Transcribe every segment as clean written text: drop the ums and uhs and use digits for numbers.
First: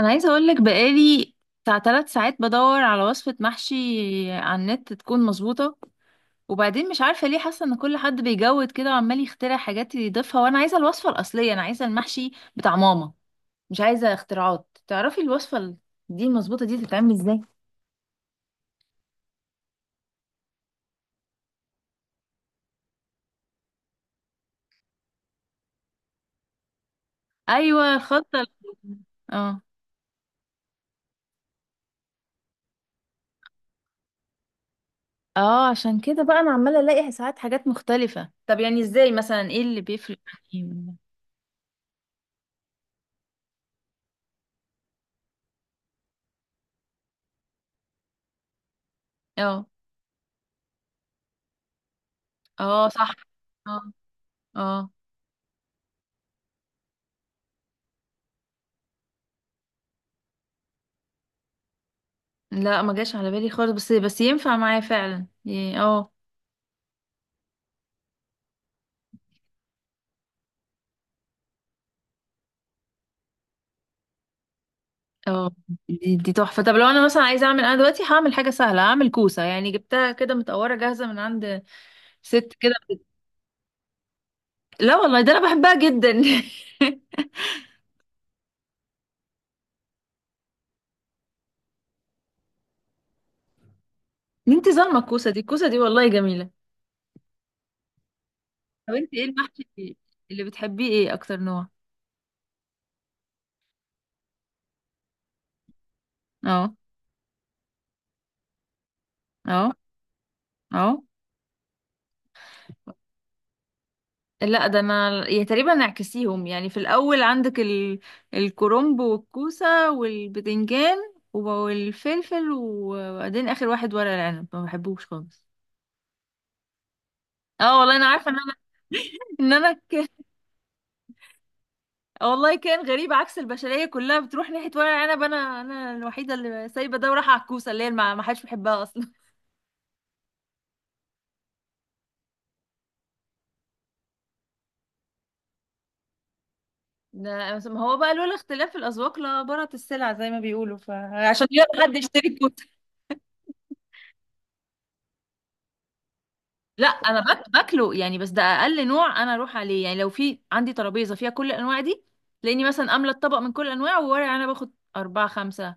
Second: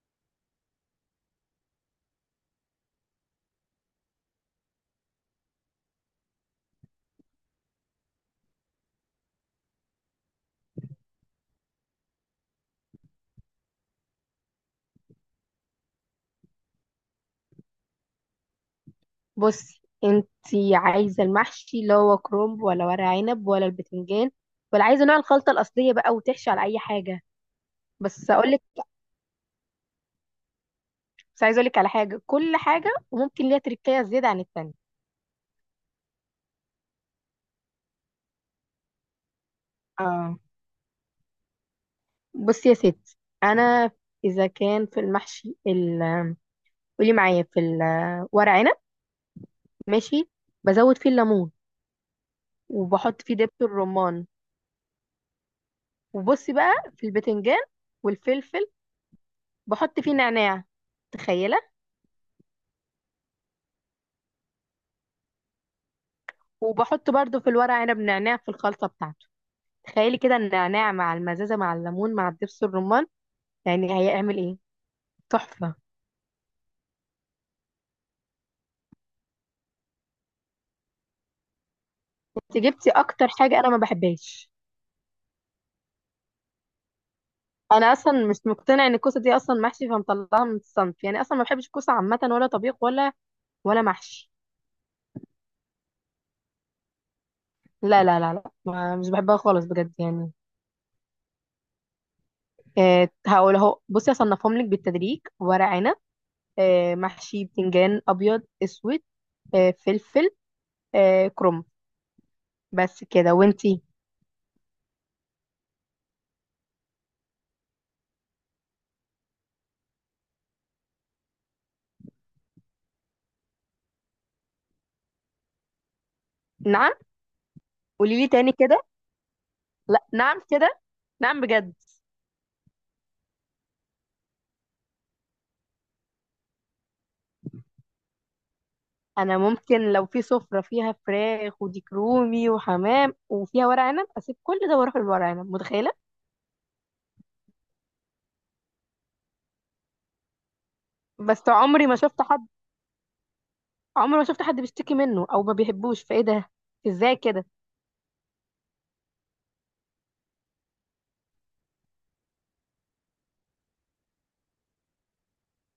انا عايزه اقول لك بقالي بتاع 3 ساعات بدور على وصفه محشي على النت تكون مظبوطه. وبعدين مش عارفه ليه حاسه ان كل حد بيجود كده وعمال يخترع حاجات يضيفها، وانا عايزه الوصفه الاصليه، انا عايزه المحشي بتاع ماما، مش عايزه اختراعات. تعرفي الوصفه دي المظبوطه دي تتعمل ازاي؟ بصي انتي عايزه المحشي اللي هو كرنب ولا ورق عنب ولا البتنجان، ولا عايزه نوع الخلطه الاصليه بقى وتحشي على اي حاجه؟ ايوه بس الخطه اقول لك، ال- اه بس عايزه اقول لك على حاجه، كل حاجه وممكن ليها تركية زياده عن التانية. اه عشان كده بقى انا عماله الاقي ساعات حاجات مختلفه، طب يعني ازاي مثلا، ايه اللي بيفرق اه، يعني؟ بصي يا ستي، انا اذا كان في قولي معايا في الورق عنب، اه. ماشي، بزود فيه الليمون اه صح. وبحط فيه دبس اه. الرمان. اه وبصي بقى في البتنجان والفلفل، بحط فيه نعناع، تخيله. لا، ما جاش على بالي خالص، بس ينفع معايا فعلا وبحط برضو في الورق عنب نعناع في الخلطة بتاعته. تخيلي كده النعناع مع المزازة مع الليمون مع الدبس الرمان، يعني هيعمل ايه؟ اه، تحفة. دي تحفة. طب لو انا مثلا عايزة اعمل، انا دلوقتي هعمل حاجة سهلة، هعمل كوسة، يعني جبتها كده متقورة جاهزة من عند ست انت كده. جبتي اكتر حاجة انا ما بحبهاش. لا والله، ده انا بحبها جدا. انا اصلا مش مقتنع ان الكوسة دي اصلا محشي، فمطلعها من الصنف، يعني اصلا ما بحبش الكوسة عامة، ولا طبيخ ولا ولا محشي. انت ظالمة الكوسة دي، الكوسة دي والله جميلة. لا لا لا لا، طب ما مش انت ايه بحبها خالص بجد المحشي يعني. اللي بتحبيه؟ ايه اكتر نوع؟ إيه، هقول اهو، بصي اصنفهم لك بالتدريج: ورق عنب، اه. إيه محشي بتنجان ابيض اسود، إيه اه. فلفل، اه إيه كرنب، بس كده. وانتي؟ لا، ده انا يا تقريبا نعكسيهم يعني، في الاول عندك الكرنب والكوسه والبتنجان والفلفل، وبعدين اخر واحد ورق العنب ما بحبوش خالص. نعم؟ اه والله انا قولي لي عارفه ان تاني انا. كده. ان انا لا، نعم كده؟ نعم بجد؟ والله كان غريب، عكس البشريه كلها بتروح ناحيه ورق العنب، انا الوحيده اللي سايبه ده ورايحه على الكوسه اللي هي ما حدش بيحبها اصلا. انا ممكن لو في سفرة فيها فراخ وديك رومي وحمام وفيها ورق عنب، اسيب كل ده واروح للورق عنب، متخيلة؟ ده ما هو بقى لولا اختلاف الاذواق لبارت السلع زي ما بيقولوا، فعشان بس يلا عمري حد ما شفت يشتري حد، الكوسه. عمري ما شفت حد بيشتكي منه او ما بيحبوش، فايه ده؟ لا ازاي انا كده؟ باكله يعني، بس ده اقل نوع انا اروح عليه، يعني لو في عندي ترابيزه فيها كل الانواع دي تلاقيني مثلا املى الطبق من كل الانواع، وورق انا باخد 4 5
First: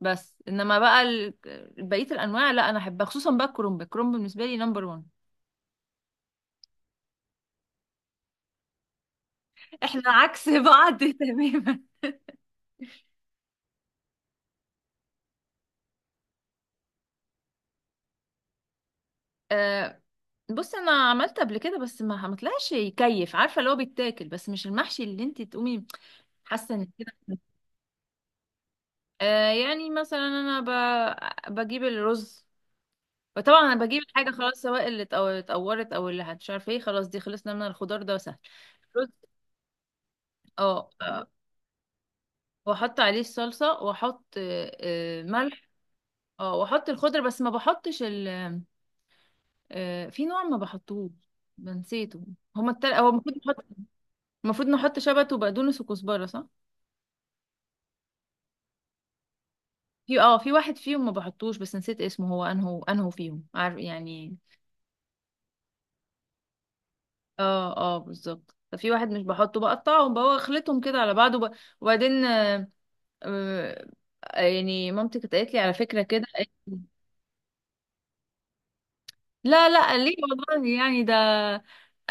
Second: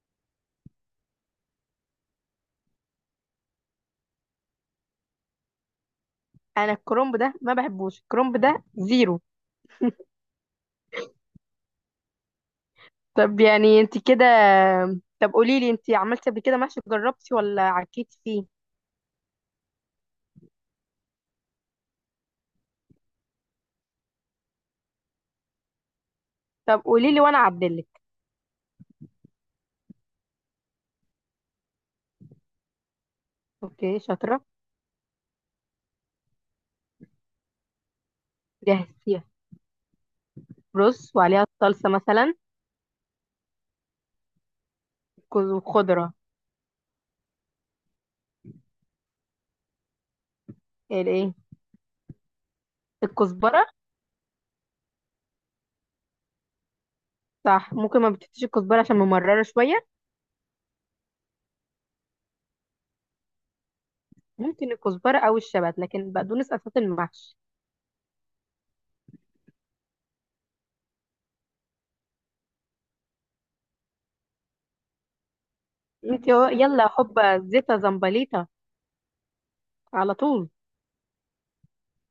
بس. انما بقى بقيه الانواع لا انا احبها، خصوصا بقى الكرنب، الكرنب بالنسبه لي نمبر 1. انا الكرنب ده ما بحبوش، الكرنب ده زيرو. احنا عكس بعض تماما. طب يعني انت كده، طب قولي لي انت عملتي قبل كده محشي، جربتي ولا عكيتي فيه؟ أه. بص انا عملت قبل كده بس ما طلعش يكيف، عارفه اللي هو بيتاكل بس مش المحشي اللي انت تقومي حاسه طب ان قولي كده. لي وانا اعدلك. أه يعني مثلا انا بجيب الرز، فطبعا انا اوكي، بجيب الحاجه شاطرة، خلاص، سواء اللي اتقورت او اللي مش عارفه ايه، خلاص دي خلصنا من الخضار ده سهل. رز. جهزتيها. اه رز وعليها الصلصة مثلا؟ واحط عليه الصلصه، واحط ملح. وخضرة؟ اه واحط الخضر، بس ما بحطش ال في نوع ما بحطوش. الايه؟ بنسيته. هو المفروض نحط. الكزبره؟ المفروض نحط شبت وبقدونس وكزبره صح؟ صح، ممكن ما بتحطيش الكزبره عشان ممرره شويه. في اه، في واحد فيهم ما بحطوش بس نسيت اسمه، هو انهو انهو فيهم عارف يعني. ممكن الكزبره او الشبت، لكن بقدونس اساس المحشي. اه اه بالظبط. ففي واحد مش بحطه، بقطعهم بقى واخلطهم كده على بعض وبعدين آه، يعني مامتي كانت قالت لي على فكرة كده، قالت لي، يلا حبه زيتا زمبليطه، لا لا على ليه طول. والله يعني ده.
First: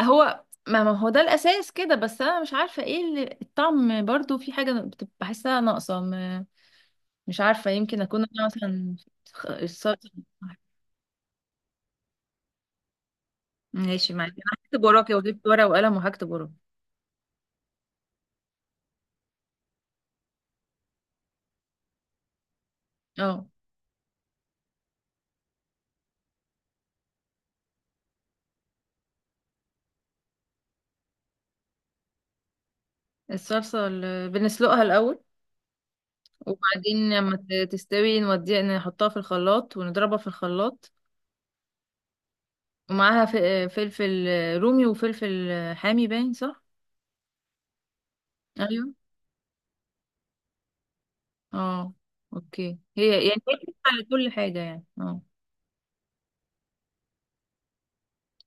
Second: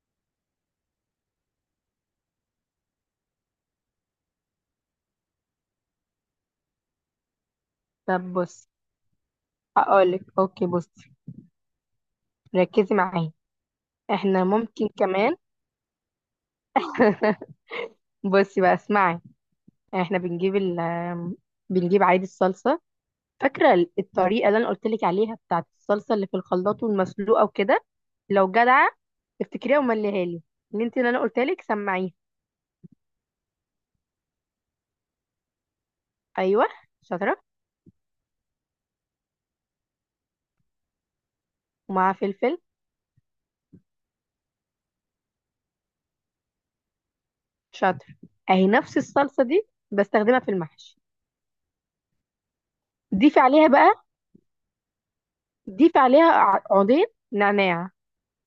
هو ما هو ده الأساس كده، بس أنا مش عارفة ايه اللي الطعم، برضو في حاجة بتبقى بحسها ناقصة مش عارفة، يمكن أكون طب أنا بص، مثلا الصلصة. هقولك اوكي، بصي، ركزي معايا. ماشي معاكي، احنا أنا هكتب ممكن وراكي، كمان. وجبت ورقة وقلم وهكتب وراكي. بصي بقى، اسمعي، احنا بنجيب ال بنجيب عادي الصلصه. اه. فاكره الطريقه اللي انا قلت لك عليها بتاعت الصلصه اللي في الخلاط والمسلوقه وكده؟ لو جدعه افتكريها ومليها لي، اللي انا قلت لك، سمعيها. الصلصة اللي بنسلقها الأول، ايوه، وبعدين لما شاطره. تستوي نوديها، نحطها في الخلاط ونضربها في الخلاط. ومعاها فلفل. ومعاها فلفل رومي وفلفل حامي، باين صح؟ شاطر. اهي ايوه. نفس الصلصه دي بستخدمها في المحشي. اه. اوكي، هي ضيفي يعني هي عليها بتنفع بقى، لكل حاجه يعني، اه. ضيفي عليها عودين نعناع.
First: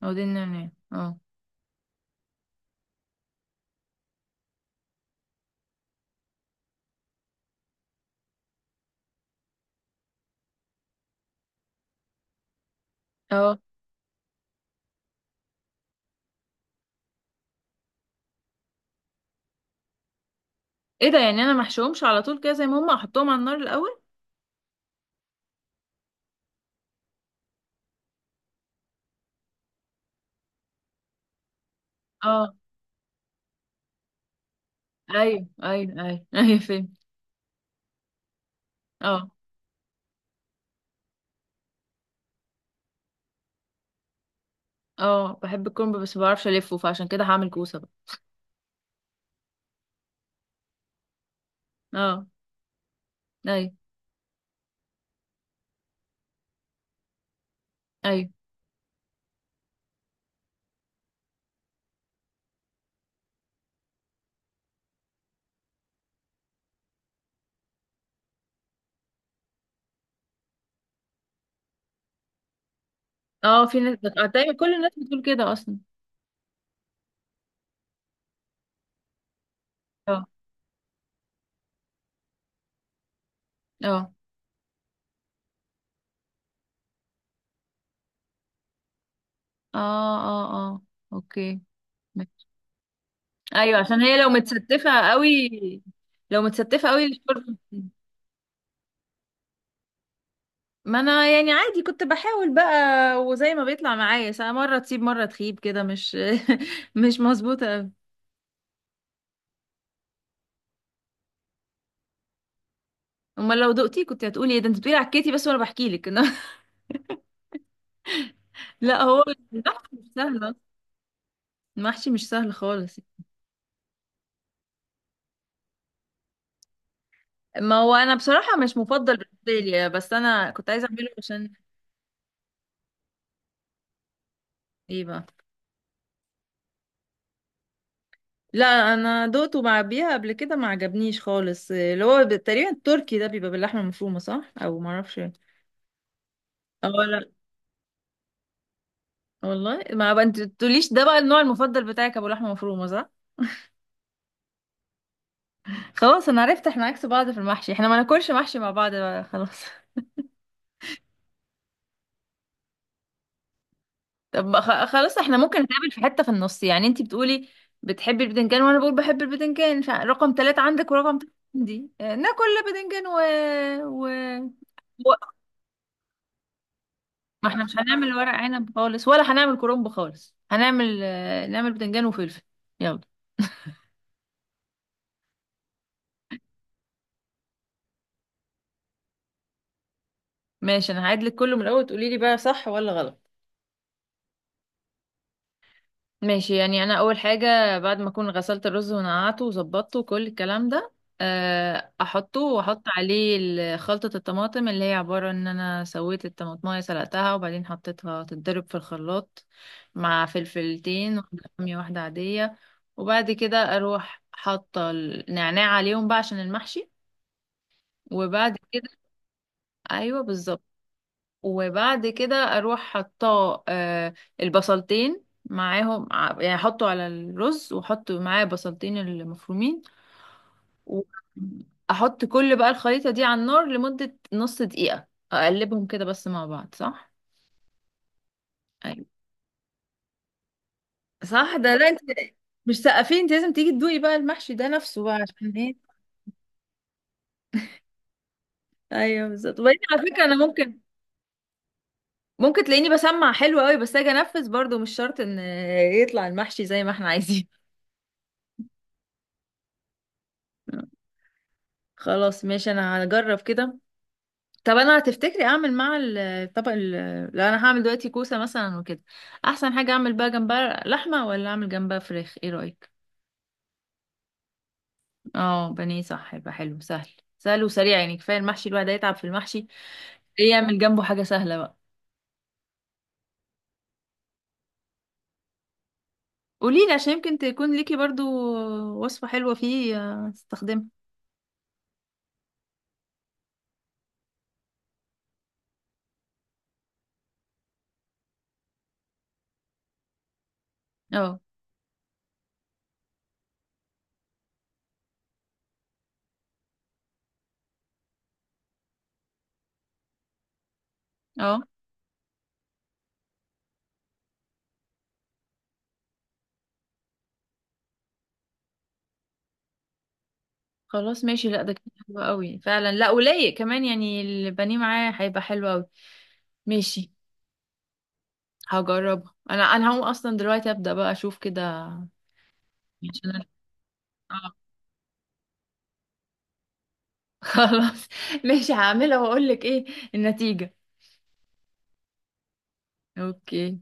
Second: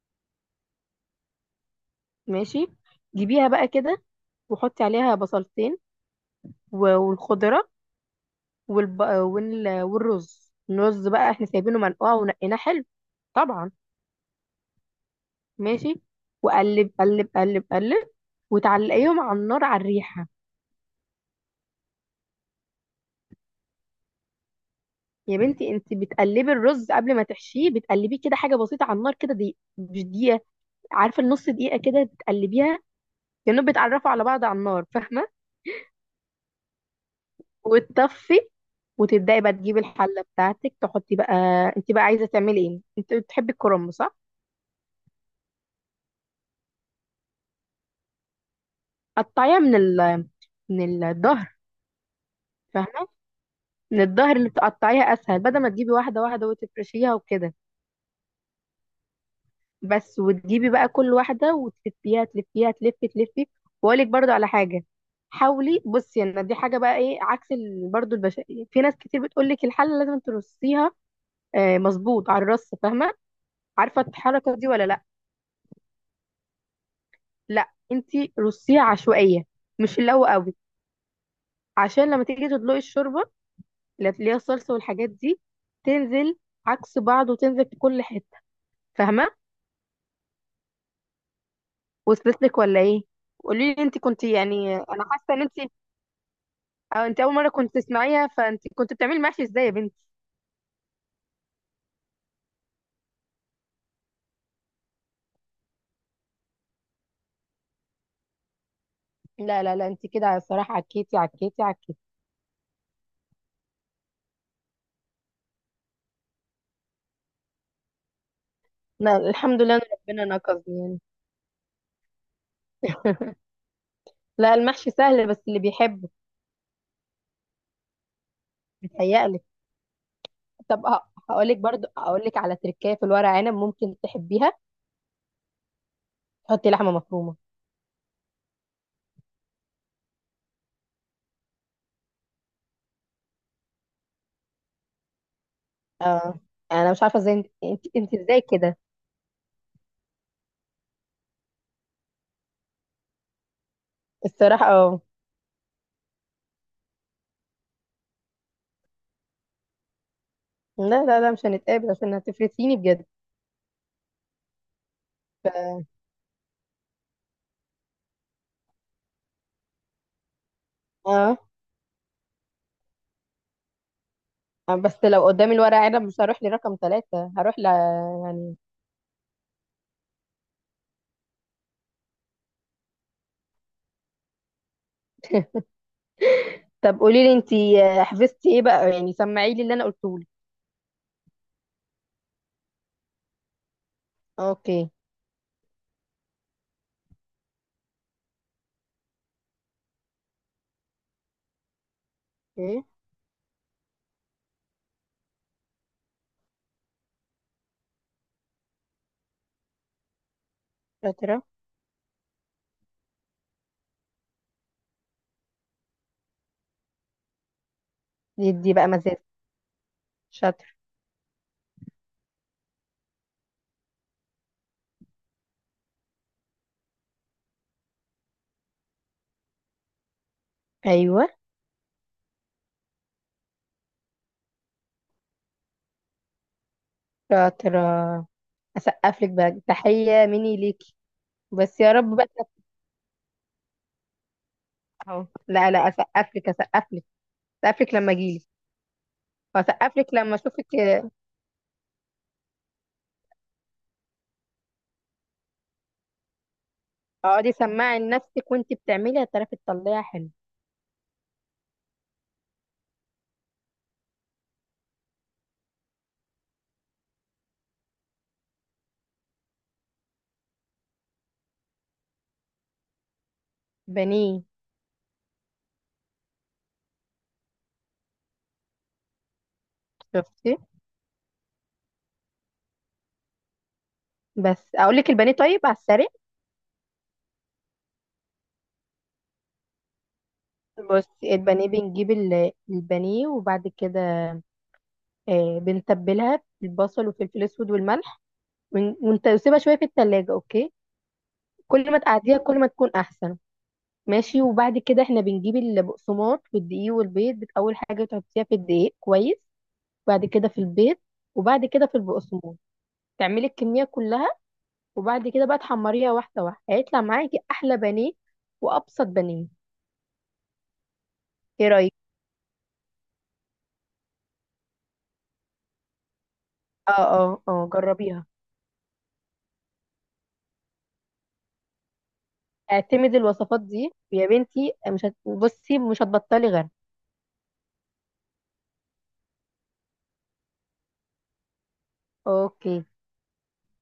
او دي النعناع اه. ماشي، جيبيها بقى كده وحطي عليها بصلتين والخضره والرز. الرز بقى احنا سايبينه منقوع ونقيناه حلو، اه. طبعا. ماشي، وقلب قلب قلب قلب وتعلقيهم على النار على الريحه. ايه ده؟ يعني انا محشوهمش على طول كده زي ما هم، احطهم على النار الاول؟ يا بنتي انت بتقلبي الرز قبل ما تحشيه، بتقلبيه كده حاجه بسيطه على النار، كده دي مش دقيقه، عارفه، النص دقيقه كده اه تقلبيها، كانهم بيتعرفوا على بعض على النار، فاهمه؟ ايوه ايوه ايوه. ايوه فهمت. وتطفي اه. وتبداي بقى تجيبي الحله بتاعتك، تحطي بقى. انت بقى عايزه تعملي ايه؟ انت بتحبي الكرنب، صح؟ اه بحب الكرنب بس ما بعرفش الفه، فعشان كده هعمل كوسه بقى. قطعيها من من الظهر، اه. فاهمه؟ ايوه. من الظهر اللي بتقطعيها اسهل، بدل ما تجيبي واحده واحده وتفرشيها وكده. ايوه. بس، وتجيبي بقى كل واحده وتلفيها، تلفيها تلفي تلفي. واقول لك برضو على حاجه، حاولي بصي، يعني دي حاجه بقى ايه، عكس برضو البشا. في ناس كتير بتقول لك الحله لازم ترصيها، مظبوط على الرص، فاهمه اه في ناس عارفه دايما الحركه دي كل ولا الناس لا؟ بتقول كده اصلا. لا انت رصيها عشوائيه، مش اللي اه هو قوي، عشان لما تيجي تدلقي الشوربه اه اللي هي الصلصه والحاجات دي، تنزل عكس بعض وتنزل في كل حته، فاهمه؟ اه. اه. اه اوكي. وصلت ماشي. لك ولا ايه؟ قولي ايوه لي انت عشان هي كنت، لو يعني انا متستفه حاسه ان قوي، انت، لو متستفه أو قوي انت اول مره الشوربه. كنت تسمعيها، فانت كنت بتعملي محشي ازاي يا بنتي؟ ما انا يعني عادي كنت بحاول بقى، وزي ما بيطلع معايا ساعة، مرة تسيب مرة تخيب كده، مش مش مظبوطة أوي. لا لا لا انت كده الصراحه عكيتي عكيتي عكيتي. امال لو دقتي كنت هتقولي ايه؟ ده انت بتقولي عكيتي بس وانا بحكي لك. لا لا، هو الحمد لله ان المحشي مش ربنا سهل أصلاً. نقذني يعني. المحشي مش سهل خالص. لا المحشي سهل، بس اللي بيحبه. ما هو انا بصراحة مش مفضل متهيألي. بالنسبة لي، بس انا كنت طب عايزة اعمله هقول عشان لك برضو، هقول لك على تركايه في الورق عنب ممكن تحبيها: ايه بقى. تحطي لحمه مفرومه. لا انا دقته مع بيها قبل كده ما عجبنيش خالص، اللي هو تقريبا التركي ده بيبقى باللحمة المفرومة صح؟ او معرفش اه. اه، انا مش عارفه لا ازاي انت ازاي كده. والله، ما بقى انت تقوليش ده بقى النوع المفضل بتاعك ابو لحمه مفرومه صح. الصراحه اه. خلاص انا عرفت، احنا عكس بعض في المحشي، احنا ما ناكلش محشي مع بعض بقى خلاص. لا لا لا مش هنتقابل عشان هتفرسيني بجد. طب بقى خلاص احنا ممكن ف... نتقابل في حته في النص، يعني انت بتقولي بتحبي البتنجان وانا بقول بحب البتنجان، رقم 3 عندك ورقم ثلاثة اه. عندي، ناكل بتنجان و... بس و... لو قدامي الورق عنب مش هروح لرقم ثلاثة، ما هروح احنا ل... مش هنعمل ورق يعني. عنب خالص ولا هنعمل كرنب خالص، هنعمل نعمل بتنجان وفلفل. يلا. طب قولي لي انت حفظتي ايه بقى، يعني سمعي لي اللي انا قلته لك. ماشي انا هعيد لك كله من الاول، تقولي لي بقى صح ولا غلط. اوكي. ماشي يعني انا اول حاجه بعد ما اكون غسلت الرز ونقعته وظبطته وكل الكلام ده احطه واحط ايه؟ عليه خلطه الطماطم اللي هي عباره ان انا سويت الطماطمايه سلقتها وبعدين حطيتها تتضرب في الخلاط مع فلفلتين، واحده شاطرة. حاميه واحده عاديه. وبعد كده اروح حاطه النعناع عليهم بقى عشان المحشي. وبعد دي بقى كده مزاج. ايوه بالظبط. شاطر. وبعد كده اروح حطاه البصلتين معاهم يعني احطه على الرز واحط معاه بصلتين المفرومين، ايوه واحط كل بقى الخليطة دي على النار لمدة نص دقيقة، اقلبهم كده بس مع بعض صح. شاطرة، ايوه اسقف لك بقى تحية مني ليكي. صح، ده بس لا يا انت رب بقى. مش سقفين، انت لازم تيجي تدوقي بقى المحشي ده نفسه بقى اهو عشان لا لا، ايه. اسقف لك اسقف لك، اسقف لك لما اجيلك، ايوه بالظبط. وبعدين واسقف على لك فكرة انا لما اشوفك. ممكن، ممكن تلاقيني بسمع حلو قوي بس اجي انفذ برضو، مش شرط ان يطلع المحشي زي ما احنا عايزين. اقعدي سماعي لنفسك وانت بتعملي، هتعرفي تطلعيها حلو. خلاص ماشي، انا هجرب كده. طب انا هتفتكري اعمل مع الطبق لو انا هعمل دلوقتي كوسه مثلا وكده، احسن حاجه اعمل بقى جنبها لحمه ولا اعمل جنبها فراخ، ايه رايك؟ بانيه. اه بانيه صح، يبقى حلو سهل، سهل وسريع. يعني كفايه المحشي، الواحد هيتعب في المحشي، ايه شفتي؟ يعمل جنبه حاجه سهله بقى. بس اقول لك البانيه طيب على السريع. قولي لي عشان يمكن تكون ليكي برضو وصفه حلوه فيه استخدمها. بصي، البانيه بنجيب البانيه، وبعد كده بنتبلها بالبصل والفلفل الاسود والملح، وانت سيبها شويه في التلاجة، اوكي؟ اه. كل ما تقعديها كل ما تكون احسن. ماشي، وبعد كده احنا بنجيب البقسماط والدقيق والبيض، اول حاجه تحطيها في الدقيق كويس، بعد كده في البيض، اه. وبعد كده في البقسماط، تعملي الكمية كلها. وبعد كده بقى تحمريها واحدة واحدة، هيطلع معاكي أحلى بانيه وأبسط بانيه. خلاص ماشي، لا ايه ده كده رأيك؟ حلو قوي فعلا، لا ولايق كمان يعني، البانيه معاه هيبقى حلو قوي. اه ماشي اه اه، جربيها. هجربها، انا انا هقوم اصلا دلوقتي ابدا بقى اشوف كده اعتمدي عشان الوصفات دي يا اه. بنتي، مش هت... بصي مش هتبطلي غيرها. خلاص. ماشي هعملها واقول لك ايه النتيجة. اوكي. اوكي.